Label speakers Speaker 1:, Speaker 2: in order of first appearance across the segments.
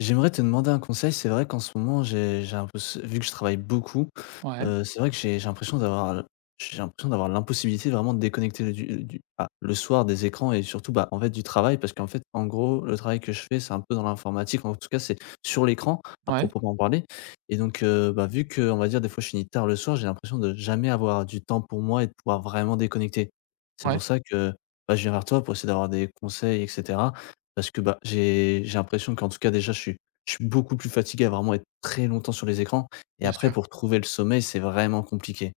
Speaker 1: J'aimerais te demander un conseil. C'est vrai qu'en ce moment, j'ai un peu ce vu que je travaille beaucoup,
Speaker 2: Ouais,
Speaker 1: c'est vrai que j'ai l'impression d'avoir l'impossibilité vraiment de déconnecter le, du ah, le soir des écrans et surtout, bah, en fait, du travail parce qu'en fait, en gros, le travail que je fais, c'est un peu dans l'informatique. En tout cas, c'est sur l'écran à
Speaker 2: ouais,
Speaker 1: proprement parler. Et donc bah, vu qu'on va dire des fois je finis tard le soir, j'ai l'impression de jamais avoir du temps pour moi et de pouvoir vraiment déconnecter. C'est pour
Speaker 2: ouais,
Speaker 1: ça que, bah, je viens vers toi pour essayer d'avoir des conseils etc. Parce que, bah, j'ai l'impression qu'en tout cas déjà je suis beaucoup plus fatigué à vraiment être très longtemps sur les écrans et
Speaker 2: bien
Speaker 1: après
Speaker 2: sûr.
Speaker 1: pour trouver le sommeil, c'est vraiment compliqué.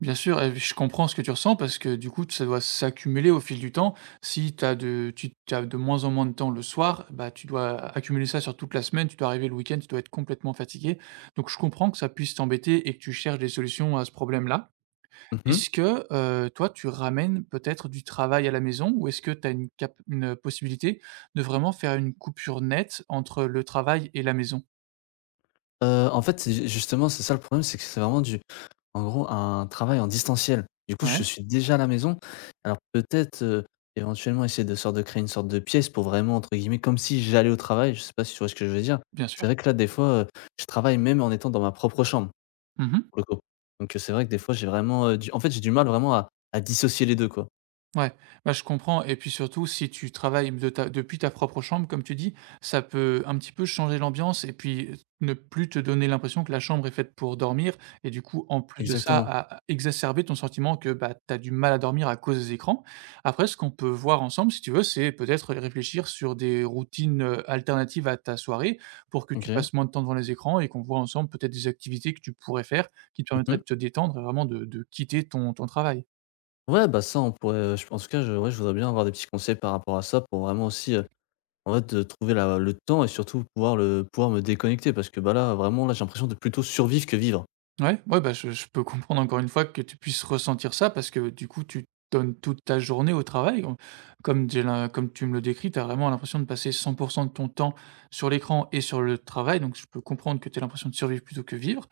Speaker 2: Bien sûr et je comprends ce que tu ressens parce que du coup, ça doit s'accumuler au fil du temps. Si t'as de tu as de moins en moins de temps le soir, bah, tu dois accumuler ça sur toute la semaine, tu dois arriver le week-end, tu dois être complètement fatigué. Donc je comprends que ça puisse t'embêter et que tu cherches des solutions à ce problème-là.
Speaker 1: Mmh mh.
Speaker 2: Est-ce que, toi, tu ramènes peut-être du travail à la maison ou est-ce que tu as une possibilité de vraiment faire une coupure nette entre le travail et la maison?
Speaker 1: En fait, c'est ju justement, c'est ça le problème, c'est que c'est vraiment du en gros, un travail en distanciel. Du coup, je
Speaker 2: Ouais,
Speaker 1: suis déjà à la maison. Alors peut-être, éventuellement essayer de sorte de créer une sorte de pièce pour vraiment entre guillemets «comme si j'allais au travail». Je sais pas si tu vois ce que je veux dire?
Speaker 2: bien
Speaker 1: C'est
Speaker 2: sûr.
Speaker 1: vrai que là, des fois, je travaille même en étant dans ma propre chambre,
Speaker 2: Mmh.
Speaker 1: pour le coup. Donc, c'est vrai que des fois j'ai vraiment, du en fait, j'ai du mal vraiment à dissocier les 2 quoi.
Speaker 2: Ouais, bah, je comprends et puis surtout si tu travailles de ta depuis ta propre chambre comme tu dis, ça peut un petit peu changer l'ambiance et puis, ne plus te donner l'impression que la chambre est faite pour dormir et du coup, en plus de ça,
Speaker 1: Exactement.
Speaker 2: à exacerber ton sentiment que, bah, tu as du mal à dormir à cause des écrans. Après ce qu'on peut voir ensemble si tu veux, c'est peut-être réfléchir sur des routines, alternatives à ta soirée pour que
Speaker 1: OK.
Speaker 2: tu
Speaker 1: Mmh.
Speaker 2: passes moins de temps devant les écrans et qu'on voit ensemble peut-être des activités que tu pourrais faire qui te permettraient de te détendre et vraiment de quitter ton travail.
Speaker 1: Ouais, bah, ça, on pourrait, je en tout cas, je ouais, je voudrais bien avoir des petits conseils par rapport à ça pour vraiment aussi, en fait, trouver la le temps et surtout pouvoir me déconnecter parce que, bah, là, vraiment, là, j'ai l'impression de plutôt survivre que vivre.
Speaker 2: Ouais, ouais, bah, je peux comprendre encore une fois que tu puisses ressentir ça parce que du coup, tu donnes toute ta journée au travail. Comme, comme tu me le décris, tu as vraiment l'impression de passer 100% de ton temps sur l'écran et sur le travail. Donc, je peux comprendre que tu as l'impression de survivre plutôt que vivre.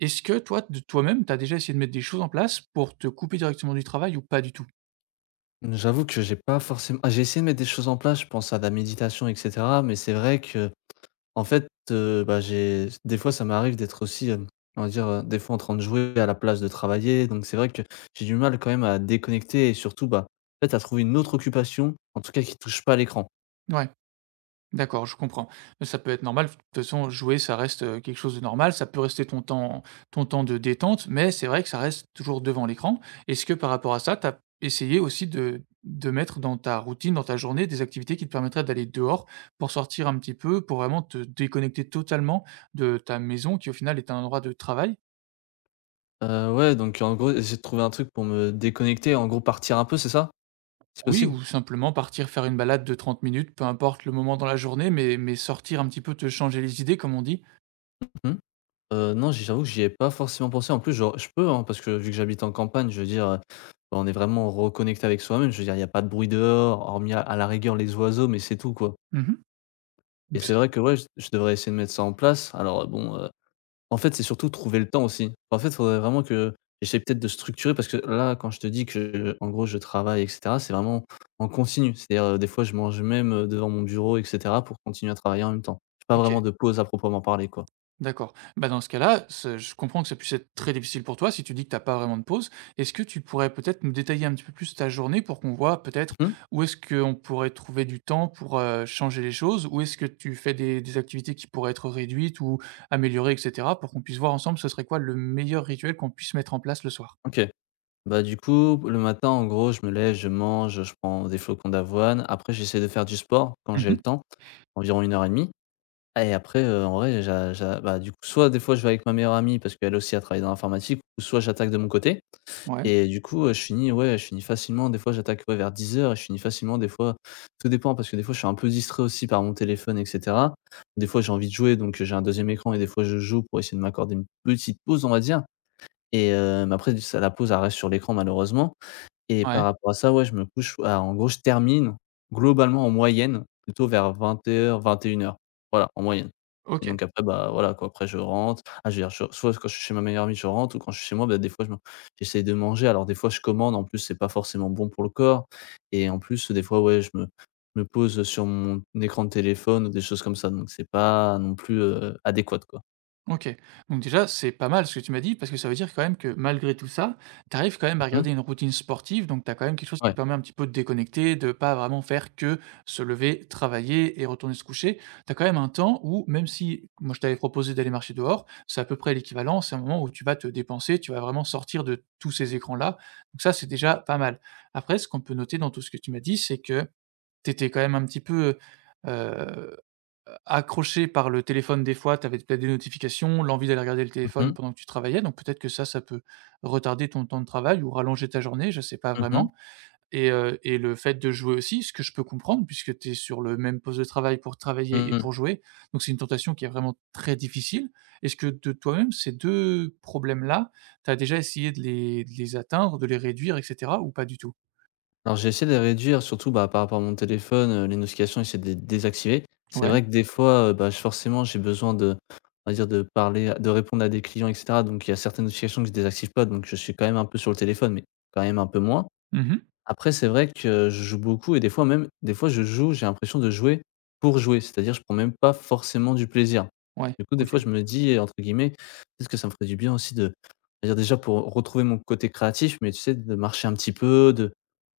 Speaker 2: Est-ce que toi, de toi-même, tu as déjà essayé de mettre des choses en place pour te couper directement du travail ou pas du tout?
Speaker 1: J'avoue que j'ai pas forcément j'ai essayé de mettre des choses en place, je pense à de la méditation et cetera, mais c'est vrai que en fait, bah, j'ai des fois, ça m'arrive d'être aussi, on va dire, des fois en train de jouer à la place de travailler donc c'est vrai que j'ai du mal quand même à déconnecter et surtout, bah, en fait, à trouver une autre occupation, en tout cas qui touche pas à l'écran.
Speaker 2: Ouais. D'accord, je comprends. Ça peut être normal. De toute façon, jouer, ça reste, quelque chose de normal. Ça peut rester ton temps de détente, mais c'est vrai que ça reste toujours devant l'écran. Est-ce que par rapport à ça, tu as essayé aussi de mettre dans ta routine, dans ta journée, des activités qui te permettraient d'aller dehors pour sortir un petit peu, pour vraiment te déconnecter totalement de ta maison qui, au final, est un endroit de travail?
Speaker 1: Ouais, donc en gros, essayer de trouver un truc pour me déconnecter, en gros partir un peu, c'est ça? C'est
Speaker 2: Oui,
Speaker 1: possible?
Speaker 2: ou simplement partir faire une balade de 30 minutes, peu importe le moment dans la journée, mais sortir un petit peu, te changer les idées, comme on dit.
Speaker 1: Mmh. Non, j'avoue que j'y ai pas forcément pensé. En plus, genre, je peux, hein, parce que vu que j'habite en campagne, je veux dire, bah, on est vraiment reconnecté avec soi-même. Je veux dire, il y a pas de bruit dehors, hormis à la rigueur les oiseaux, mais c'est tout, quoi.
Speaker 2: Mmh.
Speaker 1: Et
Speaker 2: Donc
Speaker 1: c'est
Speaker 2: ça
Speaker 1: vrai que, ouais, je devrais essayer de mettre ça en place. Alors, bon, en fait, c'est surtout trouver le temps aussi. En fait, il faudrait vraiment que j'essaie peut-être de structurer parce que là, quand je te dis que, en gros, je travaille et cetera, c'est vraiment en continu. C'est-à-dire, des fois, je mange même, devant mon bureau et cetera pour continuer à travailler en même temps. J'ai pas vraiment
Speaker 2: OK.
Speaker 1: de pause à proprement parler, quoi.
Speaker 2: D'accord. Bah, dans ce cas-là, ce je comprends que ça puisse être très difficile pour toi si tu dis que tu as pas vraiment de pause. Est-ce que tu pourrais peut-être nous détailler un petit peu plus ta journée pour qu'on voit peut-être
Speaker 1: Mmh.
Speaker 2: où est-ce qu'on pourrait trouver du temps pour, changer les choses? Où est-ce que tu fais des activités qui pourraient être réduites ou améliorées et cetera? Pour qu'on puisse voir ensemble ce serait quoi le meilleur rituel qu'on puisse mettre en place le soir?
Speaker 1: OK. Bah, du coup, le matin, en gros, je me lève, je mange, je prends des flocons d'avoine. Après, j'essaie de faire du sport quand j'ai le
Speaker 2: Mmh.
Speaker 1: temps, environ une heure et demie. Et après, en vrai, j'a j'a bah, du coup, soit des fois, je vais avec ma meilleure amie parce qu'elle aussi, a travaillé dans l'informatique ou soit j'attaque de mon côté.
Speaker 2: Ouais,
Speaker 1: Et du coup, je finis facilement, des fois j'attaque ouais vers 10h et je finis facilement des fois, tout dépend parce que des fois je suis un peu distrait aussi par mon téléphone et cetera. Des fois j'ai envie de jouer donc j'ai un deuxième écran et des fois je joue pour essayer de m'accorder une petite pause on va dire. Et après ça la pause, elle reste sur l'écran malheureusement. Et par
Speaker 2: ouais,
Speaker 1: rapport à ça, ouais, je me couche à en gros, je termine globalement en moyenne plutôt vers 20:00-21:00. Voilà, en moyenne. Et
Speaker 2: OK.
Speaker 1: donc après, bah, voilà quoi, après je rentre. Ah, je veux dire, je soit quand je suis chez ma meilleure amie, je rentre ou quand je suis chez moi, bah, des fois je me j'essaye de manger. Alors des fois, je commande, en plus, c'est pas forcément bon pour le corps, et en plus, des fois, ouais, je me pose sur mon écran de téléphone ou des choses comme ça, donc c'est pas non plus, adéquat quoi.
Speaker 2: OK. Donc déjà, c'est pas mal ce que tu m'as dit, parce que ça veut dire quand même que malgré tout ça, tu arrives quand même à
Speaker 1: Mmh.
Speaker 2: regarder une routine sportive, donc tu as quand même quelque chose qui
Speaker 1: Ouais.
Speaker 2: te permet un petit peu de déconnecter, de pas vraiment faire que se lever, travailler et retourner se coucher. Tu as quand même un temps où, même si moi je t'avais proposé d'aller marcher dehors, c'est à peu près l'équivalent, c'est un moment où tu vas te dépenser, tu vas vraiment sortir de tous ces écrans-là. Donc ça, c'est déjà pas mal. Après, ce qu'on peut noter dans tout ce que tu m'as dit, c'est que tu étais quand même un petit peu, heu accroché par le téléphone des fois, tu avais peut-être des notifications, l'envie d'aller regarder le
Speaker 1: Mmh
Speaker 2: téléphone
Speaker 1: mh.
Speaker 2: pendant que tu travaillais, donc peut-être que ça peut retarder ton temps de travail ou rallonger ta journée, je sais pas
Speaker 1: Mmh.
Speaker 2: vraiment. Et le fait de jouer aussi, ce que je peux comprendre puisque tu es sur le même poste de travail pour travailler et
Speaker 1: Mmh.
Speaker 2: pour jouer, donc c'est une tentation qui est vraiment très difficile. Est-ce que de toi-même, ces 2 problèmes-là, tu as déjà essayé de les atteindre, de les réduire et cetera ou pas du tout?
Speaker 1: Alors j'ai essayé de les réduire surtout, bah, par rapport à mon téléphone, les notifications, j'essaie de les désactiver. C'est vrai
Speaker 2: Ouais.
Speaker 1: que des fois, bah, je forcément j'ai besoin de, on va dire, de répondre à des clients et cetera, donc il y a certaines notifications que je désactive pas, donc je suis quand même un peu sur le téléphone, mais quand même un peu moins.
Speaker 2: Mmh.
Speaker 1: Après, c'est vrai que je joue beaucoup et des fois même des fois je joue, j'ai l'impression de jouer pour jouer. C'est-à-dire, je prends même pas forcément du plaisir.
Speaker 2: Ouais,
Speaker 1: Du coup, des
Speaker 2: OK,
Speaker 1: fois, je me dis, entre guillemets, peut-être que ça me ferait du bien aussi de c'est-à-dire déjà pour retrouver mon côté créatif, mais tu sais, de marcher un petit peu, de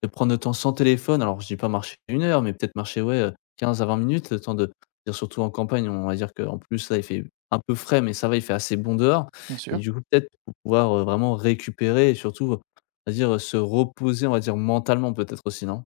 Speaker 1: de prendre le temps sans téléphone. Alors, je dis pas marcher une heure, mais peut-être marcher, ouais, 15 à 20 minutes, le temps de dire surtout en campagne, on va dire qu'en plus, là, il fait un peu frais, mais ça va, il fait assez bon dehors.
Speaker 2: bien
Speaker 1: Et
Speaker 2: sûr.
Speaker 1: du coup, peut-être pour pouvoir, vraiment récupérer et surtout, c'est-à-dire, se reposer, on va dire mentalement peut-être aussi, non?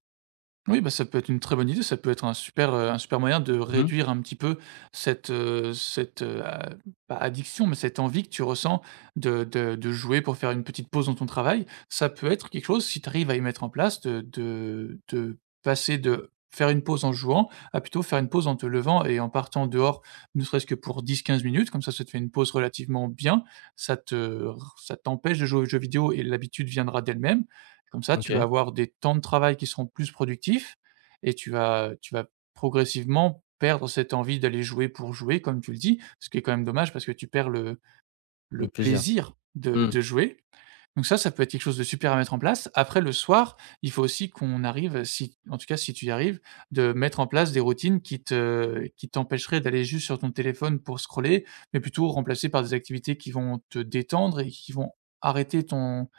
Speaker 2: Oui, bah, ça peut être une très bonne idée, ça peut être un super moyen de
Speaker 1: Mmh mh.
Speaker 2: réduire un petit peu cette, cette, a pas addiction, mais cette envie que tu ressens de jouer pour faire une petite pause dans ton travail. Ça peut être quelque chose, si tu arrives à y mettre en place, de passer de faire une pause en jouant à plutôt faire une pause en te levant et en partant dehors, ne serait-ce que pour 10 à 15 minutes. Comme ça te fait une pause relativement bien. Ça te Ça t'empêche de jouer aux jeux vidéo et l'habitude viendra d'elle-même. Comme ça, tu vas
Speaker 1: OK,
Speaker 2: avoir des temps de travail qui seront plus productifs et tu vas progressivement perdre cette envie d'aller jouer pour jouer, comme tu le dis, ce qui est quand même dommage parce que tu perds
Speaker 1: le
Speaker 2: le
Speaker 1: plaisir.
Speaker 2: plaisir de
Speaker 1: Mmh.
Speaker 2: de jouer. Donc ça peut être quelque chose de super à mettre en place. Après le soir, il faut aussi qu'on arrive, si en tout cas si tu y arrives, de mettre en place des routines qui t'empêcheraient d'aller juste sur ton téléphone pour scroller, mais plutôt remplacées par des activités qui vont te détendre et qui vont arrêter ton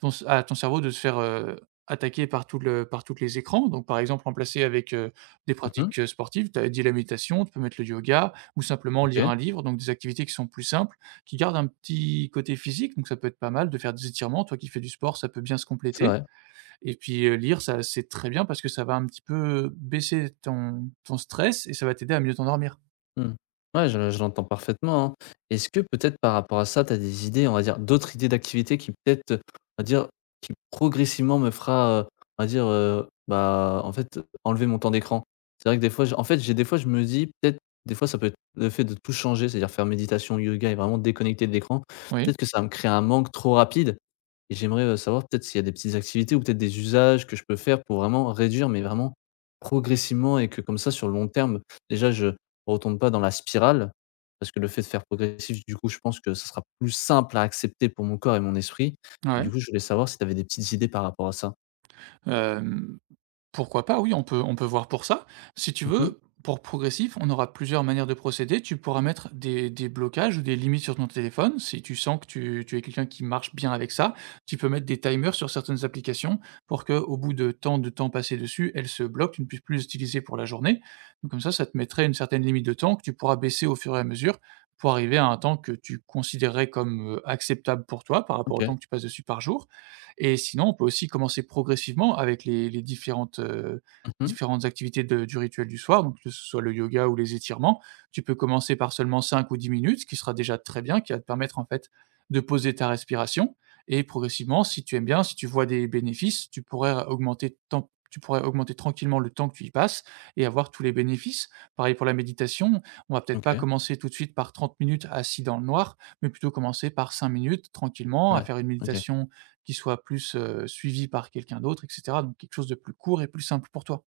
Speaker 2: ton c à ton cerveau de se faire, attaquer par tout le par toutes les écrans, donc par exemple remplacer avec, des
Speaker 1: Mmh mh.
Speaker 2: pratiques, sportives. Tu as dit la méditation, tu peux mettre le yoga ou simplement lire
Speaker 1: OK,
Speaker 2: un livre, donc des activités qui sont plus simples, qui gardent un petit côté physique, donc ça peut être pas mal de faire des étirements. Toi qui fais du sport, ça peut bien se
Speaker 1: c'est
Speaker 2: compléter
Speaker 1: vrai.
Speaker 2: et puis, lire ça c'est très bien parce que ça va un petit peu baisser ton stress et ça va t'aider à mieux t'endormir.
Speaker 1: Mmh. Ouais, je l'entends parfaitement, hein. Est-ce que peut-être par rapport à ça, tu as des idées, on va dire d'autres idées d'activités qui peut-être, on va dire, qui progressivement me fera, on va dire, bah, en fait, enlever mon temps d'écran? C'est vrai que des fois j en fait, j'ai des fois je me dis peut-être des fois ça peut être le fait de tout changer, c'est-à-dire faire méditation, yoga et vraiment déconnecter de l'écran. Peut-être
Speaker 2: Oui.
Speaker 1: que ça va me créer un manque trop rapide et j'aimerais, savoir peut-être s'il y a des petites activités ou peut-être des usages que je peux faire pour vraiment réduire, mais vraiment progressivement et que comme ça sur le long terme, déjà je retombe pas dans la spirale, parce que le fait de faire progressif, du coup, je pense que ça sera plus simple à accepter pour mon corps et mon esprit. Et du
Speaker 2: Ouais.
Speaker 1: coup, je voulais savoir si tu avais des petites idées par rapport à ça?
Speaker 2: Hem Pourquoi pas? Oui, on peut voir pour ça. Si tu
Speaker 1: Mmh mh.
Speaker 2: veux, pour progressif, on aura plusieurs manières de procéder. Tu pourras mettre des blocages ou des limites sur ton téléphone, si tu sens que tu es quelqu'un qui marche bien avec ça. Tu peux mettre des timers sur certaines applications pour que au bout de tant de temps passé dessus, elles se bloquent, tu ne puisses plus les utiliser pour la journée. Donc comme ça te mettrait une certaine limite de temps que tu pourras baisser au fur et à mesure pour arriver à un temps que tu considérerais comme, acceptable pour toi par rapport au
Speaker 1: OK.
Speaker 2: temps que tu passes dessus par jour et sinon, on peut aussi commencer progressivement avec les différentes,
Speaker 1: Mmh.
Speaker 2: différentes activités de du rituel du soir, donc que ce soit le yoga ou les étirements. Tu peux commencer par seulement 5 ou 10 minutes, ce qui sera déjà très bien, qui va te permettre, en fait, de poser ta respiration et progressivement, si tu aimes bien, si tu vois des bénéfices, tu pourrais augmenter temp tu pourrais augmenter tranquillement le temps que tu y passes et avoir tous les bénéfices. Pareil pour la méditation, on va peut-être pas
Speaker 1: OK.
Speaker 2: commencer tout de suite par 30 minutes assis dans le noir, mais plutôt commencer par 5 minutes tranquillement
Speaker 1: Mmh.
Speaker 2: à
Speaker 1: Ouais.
Speaker 2: faire une
Speaker 1: OK.
Speaker 2: méditation qui soit plus, suivi par quelqu'un d'autre et cetera, donc quelque chose de plus court et plus simple pour toi.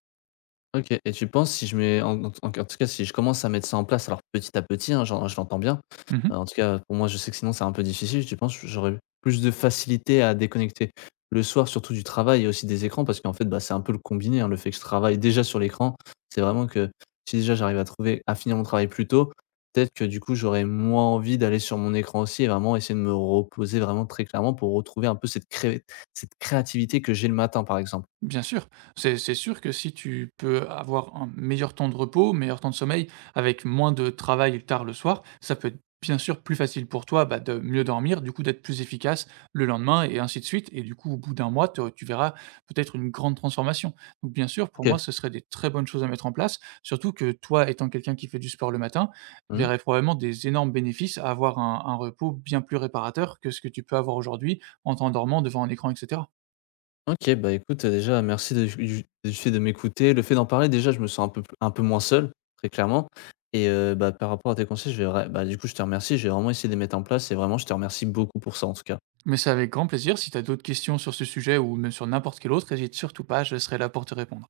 Speaker 1: OK et tu penses si je mets en en en en tout cas, si je commence à mettre ça en place, alors petit à petit, hein, j'en je l'entends bien.
Speaker 2: Mmh.
Speaker 1: En tout cas, pour moi, je sais que sinon c'est un peu difficile. Tu penses que j'aurais plus de facilité à déconnecter le soir, surtout du travail et aussi des écrans? Parce qu'en fait, bah, c'est un peu le combiné, hein, le fait que je travaille déjà sur l'écran, c'est vraiment que si déjà j'arrive à finir mon travail plus tôt, peut-être que du coup, j'aurais moins envie d'aller sur mon écran aussi et vraiment essayer de me reposer vraiment très clairement pour retrouver un peu cette créativité que j'ai le matin, par exemple.
Speaker 2: Bien sûr, c'est sûr que si tu peux avoir un meilleur temps de repos, meilleur temps de sommeil, avec moins de travail tard le soir, ça peut être bien sûr plus facile pour toi bah, de mieux dormir, du coup d'être plus efficace le lendemain et ainsi de suite. Et du coup, au bout d'1 mois, tu verras peut-être une grande transformation. Donc bien sûr, pour
Speaker 1: OK.
Speaker 2: moi, ce serait des très bonnes choses à mettre en place, surtout que toi, étant quelqu'un qui fait du sport le matin,
Speaker 1: Mmh.
Speaker 2: verrais probablement des énormes bénéfices à avoir un repos bien plus réparateur que ce que tu peux avoir aujourd'hui en t'endormant devant un écran, et cetera.
Speaker 1: OK, bah, écoute, déjà merci de du fait de m'écouter. Le fait d'en parler déjà, je me sens un peu moins seul, très clairement. Et bah, par rapport à tes conseils, je vais vrai bah, du coup, je te remercie. Je vais vraiment essayer de les mettre en place et vraiment je te remercie beaucoup pour ça, en tout cas.
Speaker 2: Mais c'est avec grand plaisir. Si tu as d'autres questions sur ce sujet ou même sur n'importe quel autre, hésite surtout pas, je serai là pour te répondre.